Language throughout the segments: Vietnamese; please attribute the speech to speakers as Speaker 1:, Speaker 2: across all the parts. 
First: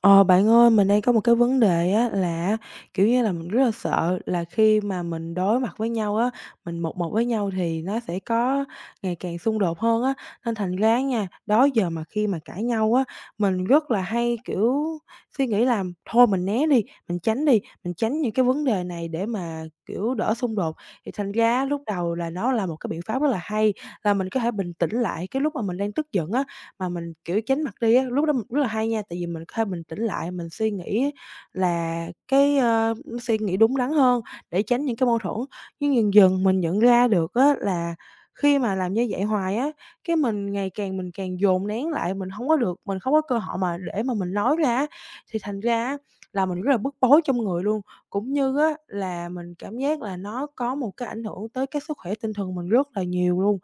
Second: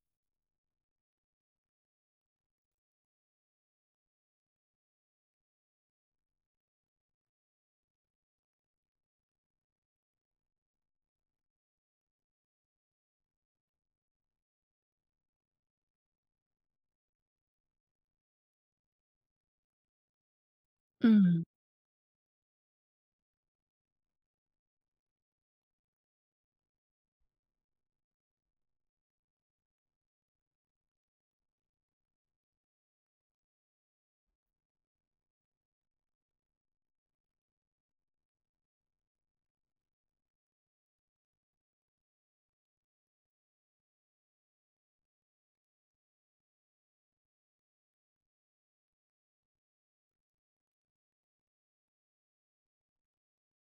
Speaker 1: Ờ, Bạn ơi, mình đang có một cái vấn đề á là kiểu như là, mình rất là sợ là khi mà mình đối mặt với nhau á, mình một một với nhau thì nó sẽ có ngày càng xung đột hơn á. Nên thành ra nha, đó giờ mà khi mà cãi nhau á, mình rất là hay, kiểu, suy nghĩ là thôi mình né đi, mình tránh những cái vấn đề này để mà, kiểu, đỡ xung đột. Thì thành
Speaker 2: Ừm,
Speaker 1: ra lúc đầu là nó là một cái biện pháp rất là hay, là mình có thể bình tĩnh lại cái lúc mà mình đang tức giận á mà mình, kiểu, tránh mặt đi á, lúc đó rất là hay nha, tại vì mình có thể bình tĩnh lại, mình suy nghĩ là cái, suy nghĩ đúng đắn hơn để tránh những cái mâu thuẫn. Nhưng dần dần mình nhận ra được á là khi mà làm như vậy hoài á, cái mình ngày càng mình càng dồn nén lại, mình không có cơ hội mà để mà mình nói ra á, thì thành ra á là mình rất là bức bối trong người luôn. Cũng như á là mình cảm giác là nó có một cái ảnh hưởng tới cái sức khỏe tinh thần mình rất là nhiều luôn.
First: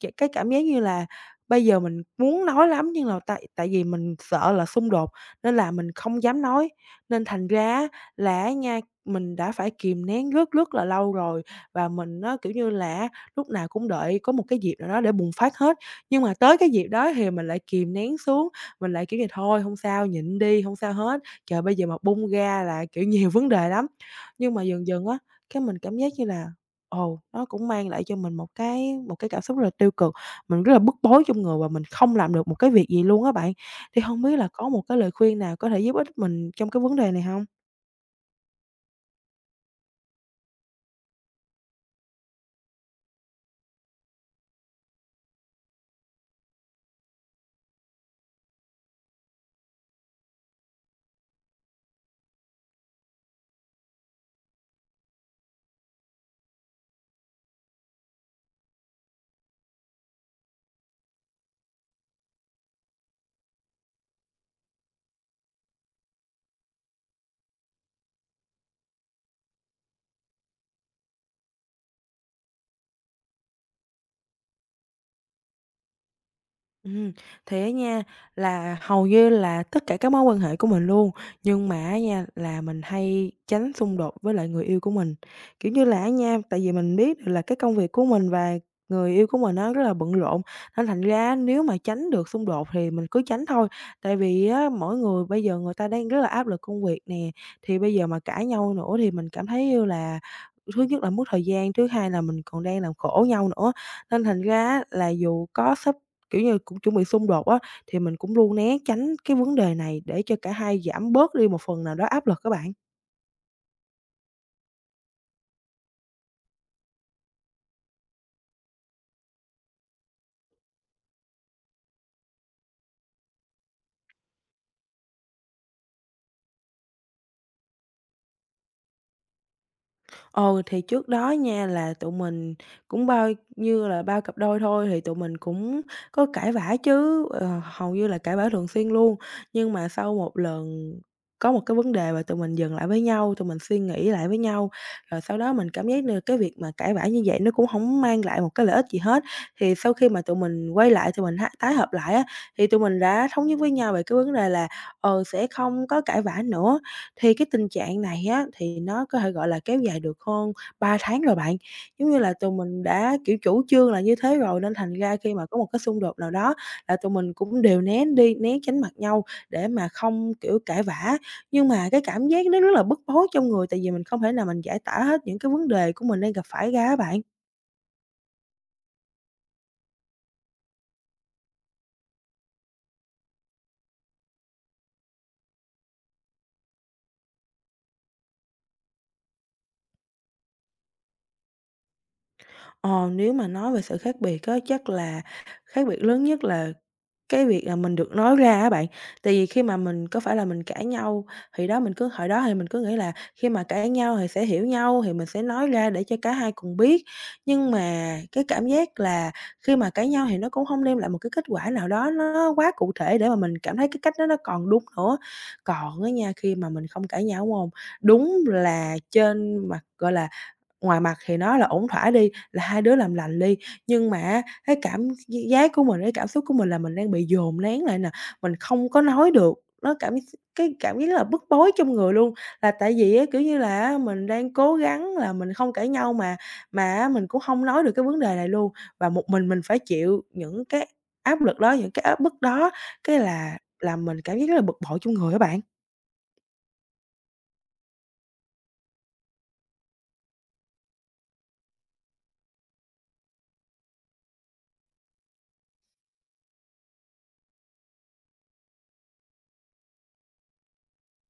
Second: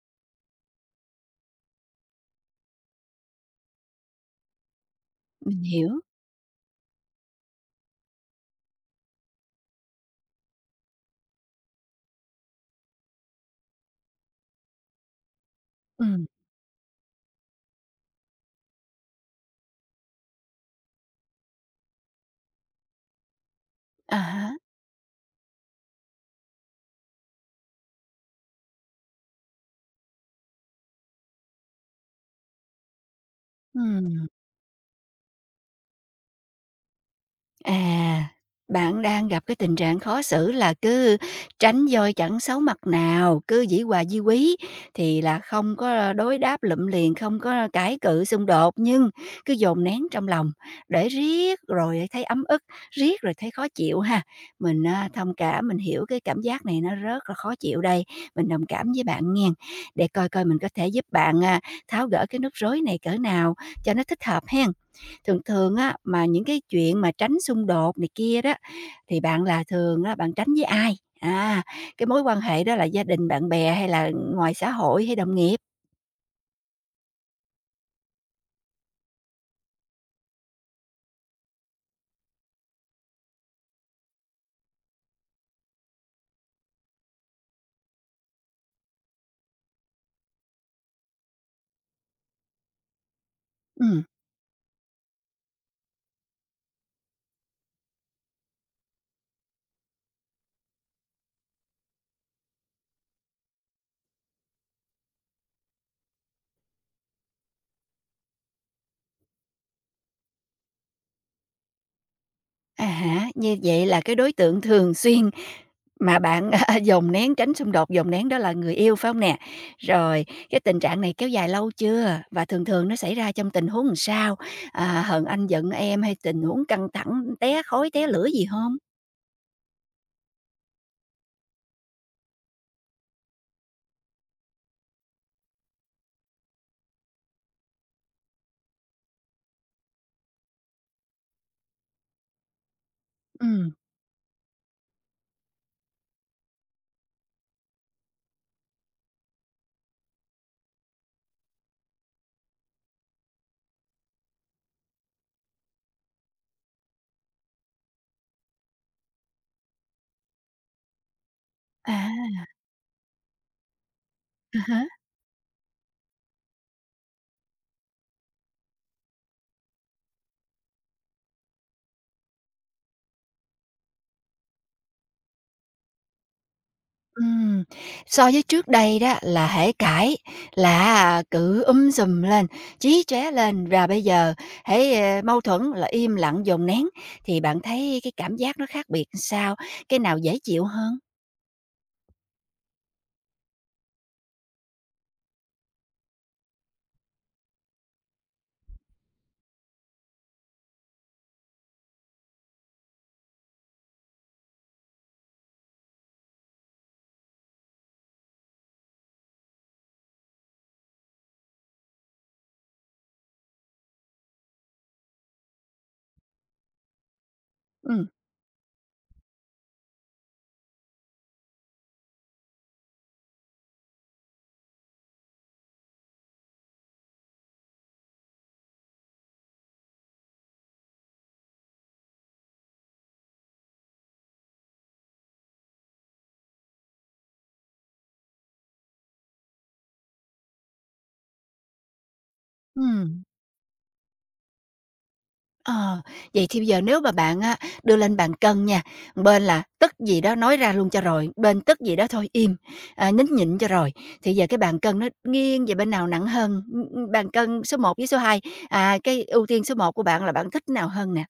Speaker 1: Cái cảm giác như là bây giờ mình muốn nói lắm nhưng là tại tại vì mình sợ là xung đột nên
Speaker 2: mình
Speaker 1: là mình
Speaker 2: hiểu.
Speaker 1: không dám nói, nên thành ra á là á nha, mình đã phải kìm nén rất rất là lâu rồi và mình á, kiểu như là á, lúc nào cũng đợi có một cái dịp nào đó để bùng phát hết. Nhưng
Speaker 2: Ừm,
Speaker 1: mà tới cái dịp đó thì mình lại kìm nén xuống, mình lại, kiểu như, thôi không sao, nhịn đi, không sao hết, trời, bây giờ mà bung ra là, kiểu, nhiều vấn đề lắm.
Speaker 2: à
Speaker 1: Nhưng
Speaker 2: há,
Speaker 1: mà dần dần á, cái mình cảm giác như là, ồ, nó cũng mang lại cho mình một cái cảm xúc rất là tiêu cực mình rất là bức bối trong người và mình không làm được một cái việc gì luôn á bạn. Thì không
Speaker 2: ừm.
Speaker 1: biết là có một cái lời khuyên nào có thể giúp ích mình trong cái vấn đề này không?
Speaker 2: À, bạn đang gặp cái tình trạng khó xử là cứ tránh voi chẳng xấu mặt nào, cứ dĩ hòa vi quý thì là không có đối đáp lụm liền, không có cãi cự xung đột nhưng cứ dồn nén trong lòng để riết rồi thấy ấm ức, riết rồi thấy khó chịu ha. Mình, à, thông cảm, mình hiểu cái cảm giác này nó rất là khó chịu đây, mình đồng cảm với bạn nghen, để coi coi mình có thể giúp bạn, à, tháo gỡ cái nút rối này cỡ nào cho nó thích hợp ha. Thường thường á, mà những cái chuyện mà tránh xung đột này kia đó, thì bạn là thường á, bạn tránh với ai? À, cái mối quan hệ đó là gia đình, bạn bè hay là ngoài xã hội hay đồng nghiệp?
Speaker 1: Ừm, thì á nha, là hầu như là tất cả các mối quan hệ của mình luôn, nhưng mà á nha, là mình hay tránh xung đột với lại người yêu của mình. Kiểu như là á nha, tại vì mình biết được là cái công việc của mình và người yêu của mình nó rất là bận rộn, nên thành ra nếu mà tránh được xung đột thì mình cứ tránh thôi.
Speaker 2: Ừm,
Speaker 1: Tại vì á mỗi người bây giờ người ta đang rất là áp lực công việc nè, thì bây giờ mà cãi nhau nữa thì mình cảm thấy như là thứ nhất là mất thời gian, thứ hai là mình còn đang làm khổ nhau nữa. Nên thành ra á là dù có sắp, kiểu như, cũng chuẩn bị xung đột á, thì mình cũng luôn né tránh cái vấn đề này để cho cả hai giảm bớt đi một phần nào đó áp lực các bạn.
Speaker 2: à hả, như vậy là cái đối tượng thường xuyên mà bạn, dồn nén, tránh xung đột, dồn nén đó là người yêu, phải không nè? Rồi, cái tình trạng này kéo dài lâu chưa? Và thường thường nó xảy ra trong tình huống làm sao? À, hờn anh giận em hay tình huống căng thẳng, té khói, té lửa gì không?
Speaker 1: Ừ, thì trước đó nha là tụi mình cũng bao như là bao cặp đôi thôi thì tụi mình cũng có cãi vã chứ, ờ, hầu như là cãi vã thường xuyên luôn. Nhưng mà sau một lần có một cái vấn đề và tụi mình dừng lại với nhau, tụi mình
Speaker 2: Ừm,
Speaker 1: suy nghĩ lại với nhau, rồi sau đó mình cảm giác được cái việc mà cãi vã như vậy nó cũng không mang lại một cái lợi ích gì hết. Thì sau khi mà tụi mình quay lại, tụi mình há tái hợp lại á, thì tụi mình đã thống nhất với nhau về cái vấn đề là, ờ, sẽ không có cãi vã nữa. Thì cái tình trạng này á, thì nó có thể, gọi là, kéo dài được hơn 3 tháng rồi bạn. Giống như là
Speaker 2: à,
Speaker 1: tụi mình đã, kiểu, chủ trương là như thế rồi nên thành ra khi mà có một cái xung đột nào đó là tụi mình cũng đều né đi, né tránh mặt nhau để mà không, kiểu, cãi vã. Nhưng mà cái cảm giác nó rất là bức bối trong người tại vì mình không thể nào mình giải tỏa hết những cái vấn đề của mình đang gặp phải ra á bạn.
Speaker 2: ừm, so với trước đây đó là hễ cãi là cứ sùm lên, chí chóe lên, và bây giờ hễ, ờ, mâu thuẫn là im lặng dồn nén, thì bạn thấy cái cảm giác nó khác biệt sao? Cái nào dễ chịu hơn?
Speaker 1: Ờ, nếu mà nói về sự khác biệt á, chắc là khác biệt lớn nhất là cái việc là mình được nói ra á bạn, tại vì khi mà mình có phải là mình cãi nhau thì đó mình cứ hồi đó thì mình cứ nghĩ là khi mà cãi nhau thì sẽ hiểu nhau, thì mình sẽ nói ra để cho cả hai cùng biết. Nhưng mà cái cảm giác là khi mà cãi nhau thì nó cũng không đem lại một cái kết quả nào đó nó quá cụ thể để mà mình cảm thấy cái cách đó nó còn đúng nữa. Còn á nha, khi mà mình không cãi nhau, đúng hông?
Speaker 2: Ừm,
Speaker 1: Đúng là trên mặt, gọi là ngoài mặt thì nó là ổn thỏa đi, là hai đứa làm lành đi, nhưng mà á, cái cảm giác của mình, cái cảm xúc của mình là mình đang bị dồn nén lại nè, mình không có nói được, nó cảm cái cảm giác rất là bức bối trong người luôn. Là tại vì á, kiểu như là á, mình đang cố gắng là mình không cãi nhau mà á, mình cũng không nói được cái vấn đề này luôn, và một mình phải chịu những cái áp lực đó, những cái áp bức đó, cái
Speaker 2: ừm.
Speaker 1: là làm mình cảm giác rất là bực bội trong người các bạn.
Speaker 2: Ờ, vậy thì bây giờ nếu mà bạn á, đưa lên bàn cân nha, bên là tức gì đó nói ra luôn cho rồi, bên tức gì đó thôi im, à, nín nhịn cho rồi. Thì giờ cái bàn cân nó nghiêng về bên nào nặng hơn? Bàn cân số một với số hai, à, cái ưu tiên số một của bạn là bạn thích nào hơn nè?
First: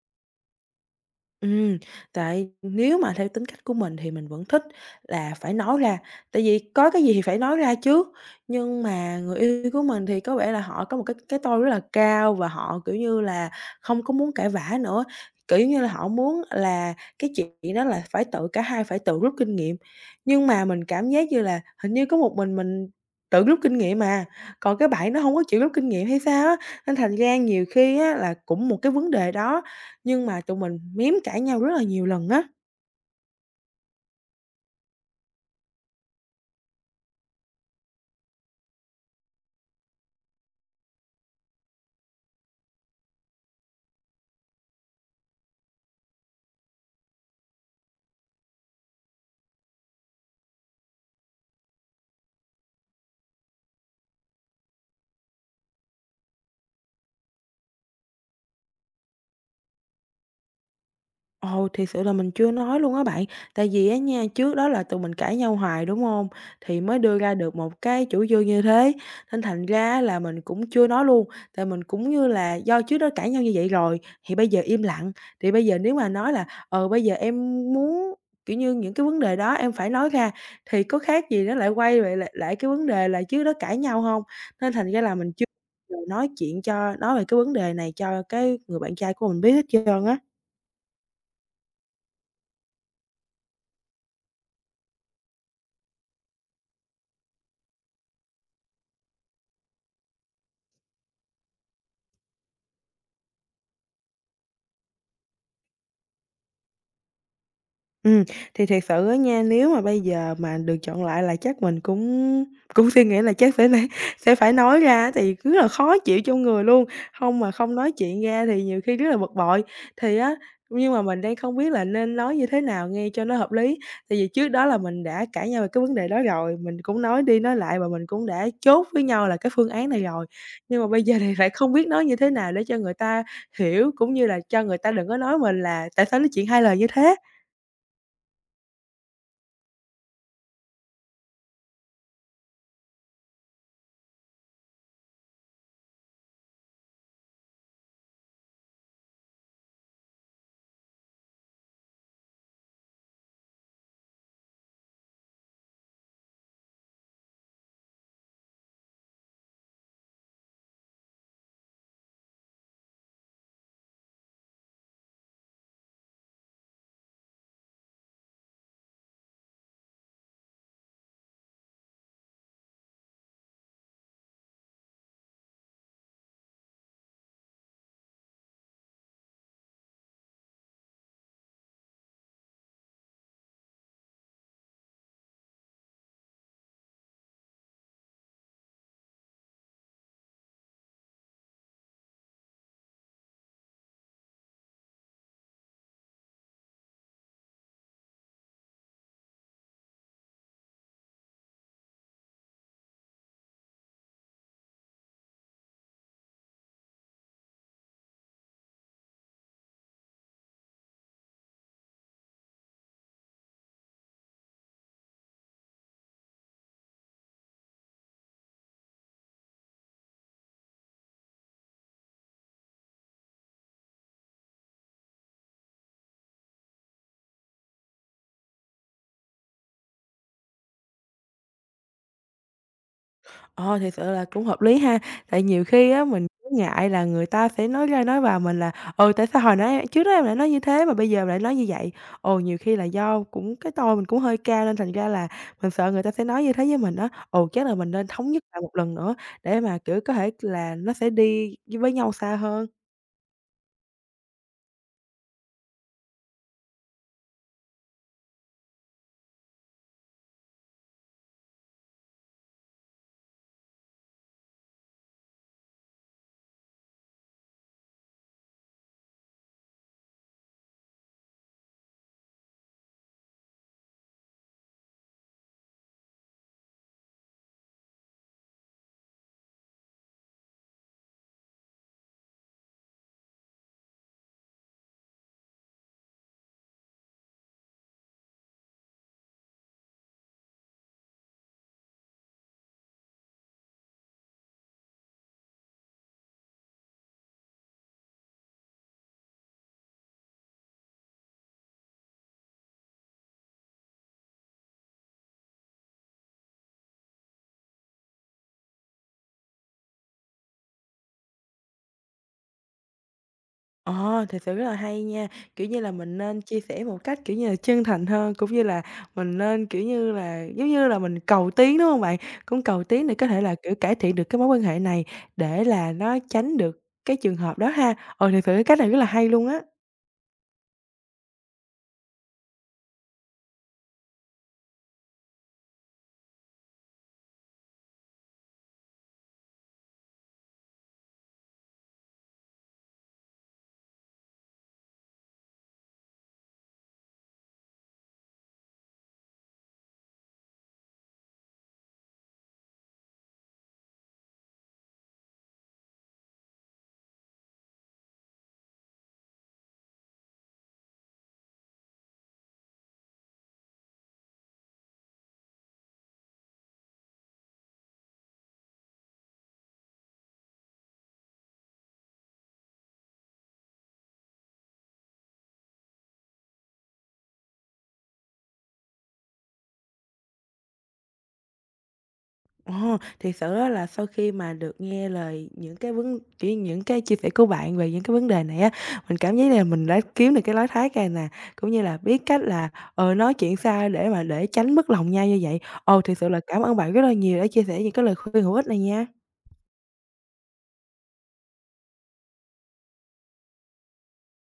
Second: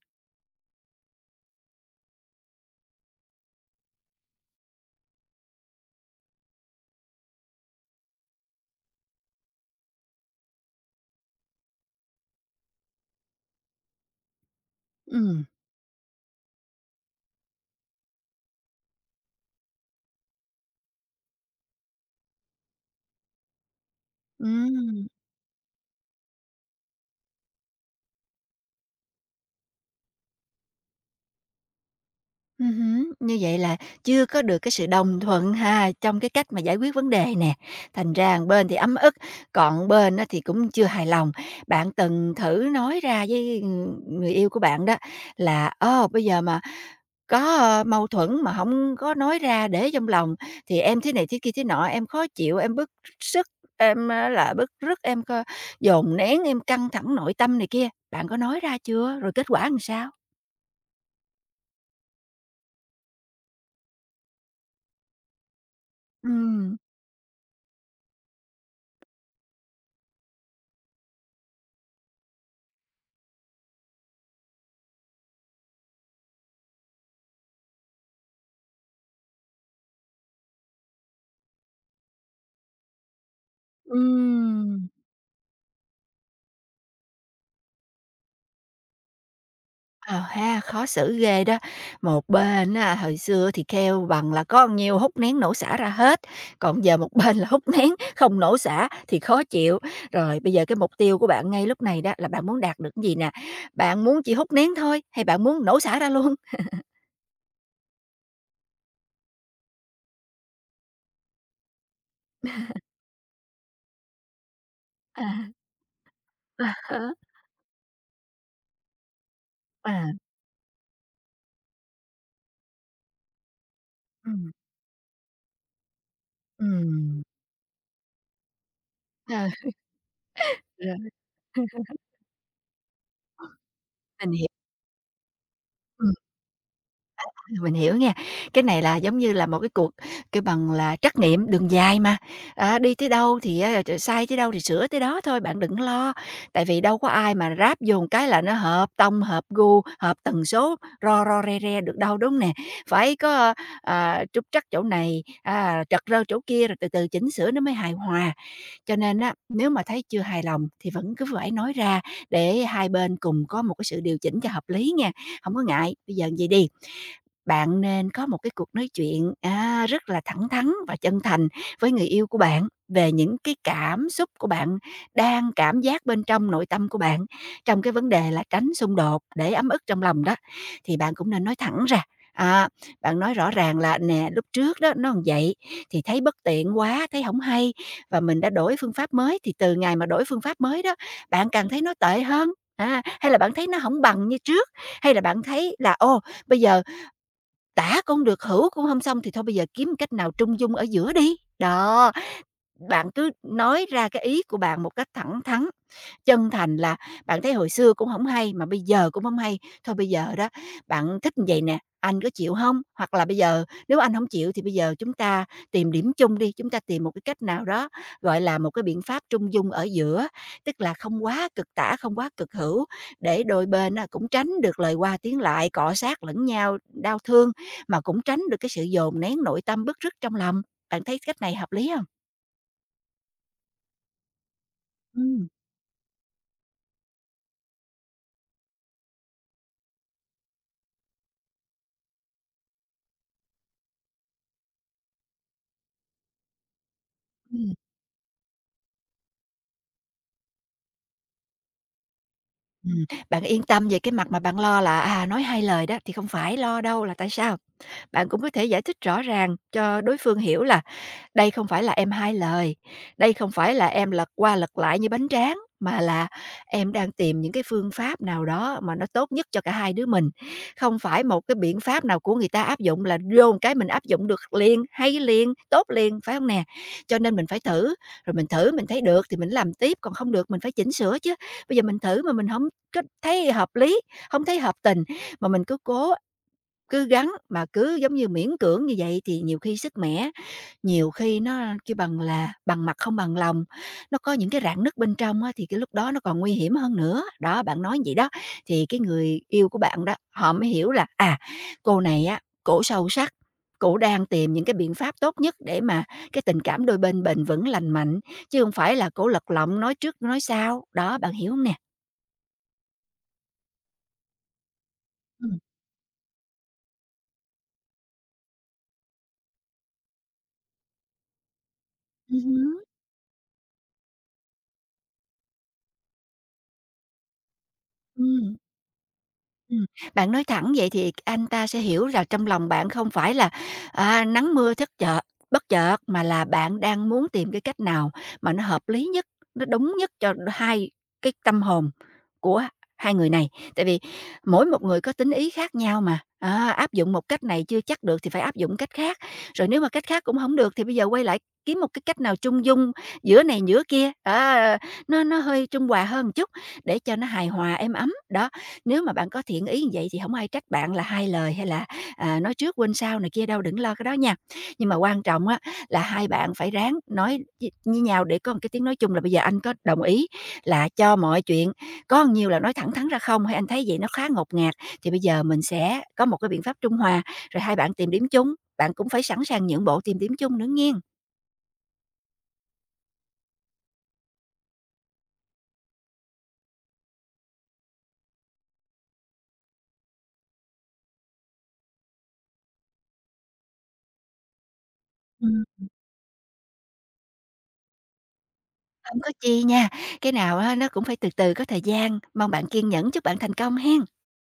Speaker 1: Ừm, tại nếu mà theo tính cách của mình thì mình vẫn thích là phải nói ra, tại vì có cái gì thì phải nói ra chứ. Nhưng mà người yêu của mình thì có vẻ là họ có một cái tôi rất là cao và họ, kiểu như là, không có muốn cãi vã nữa,
Speaker 2: Ừm,
Speaker 1: kiểu như là, họ muốn là cái chuyện đó là phải tự cả hai phải tự rút kinh nghiệm. Nhưng mà mình cảm giác như là hình như có một mình tự rút kinh nghiệm mà còn cái
Speaker 2: ừm.
Speaker 1: bạn nó không có chịu rút kinh nghiệm hay sao á, nên thành ra nhiều khi á là cũng một cái vấn đề đó nhưng mà tụi mình mém cãi nhau rất là nhiều lần á.
Speaker 2: Hứm, như vậy là chưa có được cái sự đồng thuận ha, trong cái cách mà giải quyết vấn đề nè, thành ra một bên thì ấm ức, còn một bên á thì cũng chưa hài lòng. Bạn từng thử nói ra với, người yêu của bạn đó là "Ô, bây giờ mà có, ơ, mâu thuẫn mà không có nói ra để trong lòng thì em thế này thế kia thế nọ, em khó chịu, em bức sức, em á là bức rứt, em dồn nén, em căng thẳng nội tâm" này kia. Bạn có nói ra chưa? Rồi kết quả làm sao?
Speaker 1: Ồ, thì sự là mình chưa nói luôn á bạn. Tại vì á nha, trước đó là tụi mình cãi nhau hoài, đúng không?
Speaker 2: Ừm,
Speaker 1: Thì mới đưa ra được một cái chủ trương như thế, nên thành ra là mình cũng chưa nói luôn. Tại mình cũng như là do trước đó cãi nhau như vậy rồi, thì bây giờ im lặng, thì bây giờ nếu mà nói là "Ờ, bây giờ em muốn", kiểu như, những cái vấn đề đó em phải nói ra, thì có khác gì nó lại quay về lại lại cái vấn đề là trước đó cãi nhau không? Nên
Speaker 2: ừm.
Speaker 1: thành ra là mình chưa nói chuyện cho nói về cái vấn đề này cho cái người bạn trai của mình biết hết trơn á.
Speaker 2: Ờ ha, khó xử ghê đó. Một bên á, hồi xưa thì kêu bằng là có nhiêu hút nén nổ xả ra hết, còn giờ một bên là hút nén không nổ xả thì khó chịu. Rồi bây giờ cái mục tiêu của bạn ngay lúc này đó là bạn muốn đạt được cái gì nè? Bạn muốn chỉ hút nén thôi hay bạn muốn nổ xả ra luôn?
Speaker 1: Ừ, thì thiệt sự á nha, nếu mà bây giờ mà được chọn lại là chắc mình cũng cũng suy nghĩ là chắc sẽ phải nói ra thì
Speaker 2: À,
Speaker 1: cứ là khó chịu trong người
Speaker 2: à
Speaker 1: luôn,
Speaker 2: há,
Speaker 1: không mà không nói chuyện ra thì nhiều khi rất là bực bội.
Speaker 2: à,
Speaker 1: Thì á, nhưng mà mình đang không biết là nên nói như thế nào nghe cho nó hợp lý, tại vì trước
Speaker 2: ừm,
Speaker 1: đó là mình đã cãi nhau về cái vấn đề đó rồi, mình cũng nói
Speaker 2: ừm,
Speaker 1: đi nói lại và mình cũng đã chốt với nhau là cái
Speaker 2: ờ,
Speaker 1: phương án này rồi. Nhưng mà
Speaker 2: rồi.
Speaker 1: bây giờ thì lại không biết nói như thế nào để cho người ta hiểu, cũng như
Speaker 2: Mình
Speaker 1: là
Speaker 2: hiểu.
Speaker 1: cho người ta đừng có nói mình là "Tại
Speaker 2: Ừ.
Speaker 1: sao nói chuyện hai lời như thế?"
Speaker 2: Mình hiểu nha. Cái này là giống như là một cái cuộc kêu bằng là trắc nghiệm đường dài mà, à, đi tới đâu thì á, sai tới đâu thì sửa tới đó thôi, bạn đừng lo. Tại vì đâu có ai mà ráp vô một cái là nó hợp tông, hợp gu, hợp tần số, ro ro re re được đâu, đúng nè? Phải có, ơ, à, trúc trắc chỗ này, à, trật rơ chỗ kia, rồi từ từ chỉnh sửa nó mới hài hòa. Cho nên á, nếu mà thấy chưa hài lòng thì vẫn cứ phải nói ra để hai bên cùng có một cái sự điều chỉnh cho hợp lý nha, không có ngại. Bây giờ vậy đi, bạn nên có một cái cuộc nói chuyện, à, rất là thẳng thắn và chân thành với người yêu của bạn về những cái cảm xúc của bạn đang cảm giác bên trong nội tâm của bạn, trong cái vấn đề là tránh xung đột để ấm ức trong lòng đó. Thì bạn cũng nên nói thẳng ra, à, bạn nói rõ ràng là "Nè, lúc trước đó nó làm vậy thì thấy bất tiện quá, thấy không hay và mình đã đổi phương pháp mới, thì từ ngày mà đổi phương pháp mới đó, bạn càng thấy nó tệ hơn." À, hay là bạn thấy nó không bằng như trước, hay là bạn thấy là "Ô, bây giờ tả cũng được, hữu cũng không xong thì thôi bây giờ kiếm cách nào trung dung ở giữa đi." Đó, bạn cứ nói ra cái ý của bạn một cách thẳng thắn, chân thành là bạn thấy hồi xưa cũng không hay, mà bây giờ cũng không hay, thôi bây giờ đó bạn thích như vậy nè, anh có chịu không? Hoặc là bây giờ nếu anh không chịu thì bây giờ chúng ta tìm điểm chung đi, chúng ta tìm một cái cách nào đó, gọi là, một cái biện pháp trung dung ở giữa, tức là không quá cực tả, không quá cực hữu, để đôi bên á cũng tránh được lời qua tiếng lại, cọ sát lẫn nhau, đau thương, mà cũng tránh được cái sự dồn nén nội tâm bức rứt trong lòng. Bạn thấy cách này hợp lý không?
Speaker 1: Ờ, thì sự là cũng hợp lý ha, tại
Speaker 2: Ừm.
Speaker 1: nhiều khi á mình cũng ngại là người ta sẽ nói ra nói vào mình là "Ừ, tại sao hồi nãy trước đó em lại nói như thế mà bây giờ em lại nói như vậy?" Ừ, nhiều khi là do cũng cái tôi mình cũng hơi cao nên thành ra là mình sợ người ta sẽ nói như thế với mình á. Ừ, chắc
Speaker 2: Ừm.
Speaker 1: là mình nên thống nhất lại một lần nữa để mà, kiểu, có thể là nó sẽ đi với nhau xa hơn.
Speaker 2: Ừm, bạn yên tâm về cái mặt mà bạn lo là, à, nói hai lời đó, thì không phải lo đâu, là tại sao? Bạn cũng có thể giải thích rõ ràng cho đối phương hiểu là đây không phải là em hai lời, đây không phải là em lật qua lật lại như bánh tráng, mà là em đang tìm những cái phương pháp nào đó mà nó tốt nhất cho cả hai đứa mình. Không phải một cái biện pháp nào của người ta áp dụng là vô một cái mình áp dụng được liền, hay liền, tốt liền, phải không nè? Cho nên mình phải thử, rồi mình thử mình thấy được thì mình làm tiếp, còn không được mình phải chỉnh sửa chứ. Bây giờ mình thử mà mình không có thấy hợp lý, không thấy hợp tình, mà mình cứ cố, cứ gắng mà cứ, giống như, miễn cưỡng như vậy thì nhiều khi sức mẻ, nhiều khi nó kêu bằng là bằng mặt không bằng lòng, nó có những cái rạn nứt bên trong á, thì cái lúc đó nó còn nguy hiểm hơn nữa. Đó, bạn nói vậy đó, thì cái người yêu của bạn đó, họ mới hiểu là, à, cô này á, cổ sâu sắc, cổ đang tìm những cái biện pháp tốt nhất để mà cái tình cảm đôi bên bền vững lành mạnh, chứ không phải là cổ lật lọng nói trước nói sau. Đó, bạn hiểu không nè?
Speaker 1: Ờ, thực sự rất là hay nha.
Speaker 2: Ừm.
Speaker 1: Kiểu như là, mình nên chia sẻ một cách, kiểu như là, chân thành hơn, cũng như là mình nên, kiểu như là, giống như là, mình cầu tiến, đúng không bạn? Cũng cầu
Speaker 2: Hứm.
Speaker 1: tiến để có thể là, kiểu, cải thiện được cái mối quan hệ này để là nó tránh được cái trường hợp đó ha. Ừ, thực sự cái cách này rất là hay luôn á.
Speaker 2: Ừm, bạn nói thẳng vậy thì anh ta sẽ hiểu là trong lòng bạn không phải là, à, nắng mưa thất chợt bất chợt, mà là bạn đang muốn tìm cái cách nào mà nó hợp lý nhất, nó đúng nhất cho hai cái tâm hồn của hai người này. Tại vì mỗi một người có tính ý khác nhau mà, á, áp dụng một cách này chưa chắc được thì phải áp dụng cách khác, rồi nếu mà cách khác cũng không được thì bây giờ quay lại kiếm một cái cách nào trung dung giữa này giữa kia, á, nó hơi trung hòa hơn một chút để cho nó hài hòa, êm ấm. Đó, nếu mà bạn có thiện ý như vậy thì không ai trách bạn là hai lời hay là, à, nói trước quên sau này kia đâu, đừng lo cái đó nha. Nhưng mà quan trọng á là hai bạn phải ráng nói với nhau để có một cái tiếng nói chung là bây giờ anh có đồng ý là cho mọi chuyện có nhiều là nói thẳng thắn ra không, hay anh thấy vậy nó khá ngột ngạt, thì bây giờ mình sẽ có một cái biện pháp trung hòa, rồi hai bạn tìm điểm chung, bạn cũng phải sẵn sàng nhượng bộ tìm điểm chung nữa nghen.
Speaker 1: Ồ, thiệt sự á là sau khi mà được nghe lời những cái vấn kiểu như, những cái chia sẻ của bạn về những cái vấn đề này á, mình cảm thấy là mình đã kiếm được cái lối thoát ra nè, cũng như là biết cách là, ờ, nói chuyện sao để mà để tránh mất lòng nhau như vậy.
Speaker 2: Ừm.
Speaker 1: Ồ, thiệt sự là cảm ơn bạn rất là nhiều đã chia sẻ những cái lời khuyên hữu ích này
Speaker 2: Hông
Speaker 1: nha.
Speaker 2: có chi nha, cái nào á nó cũng phải từ từ, có thời gian, mong bạn kiên nhẫn, chúc bạn thành công hen.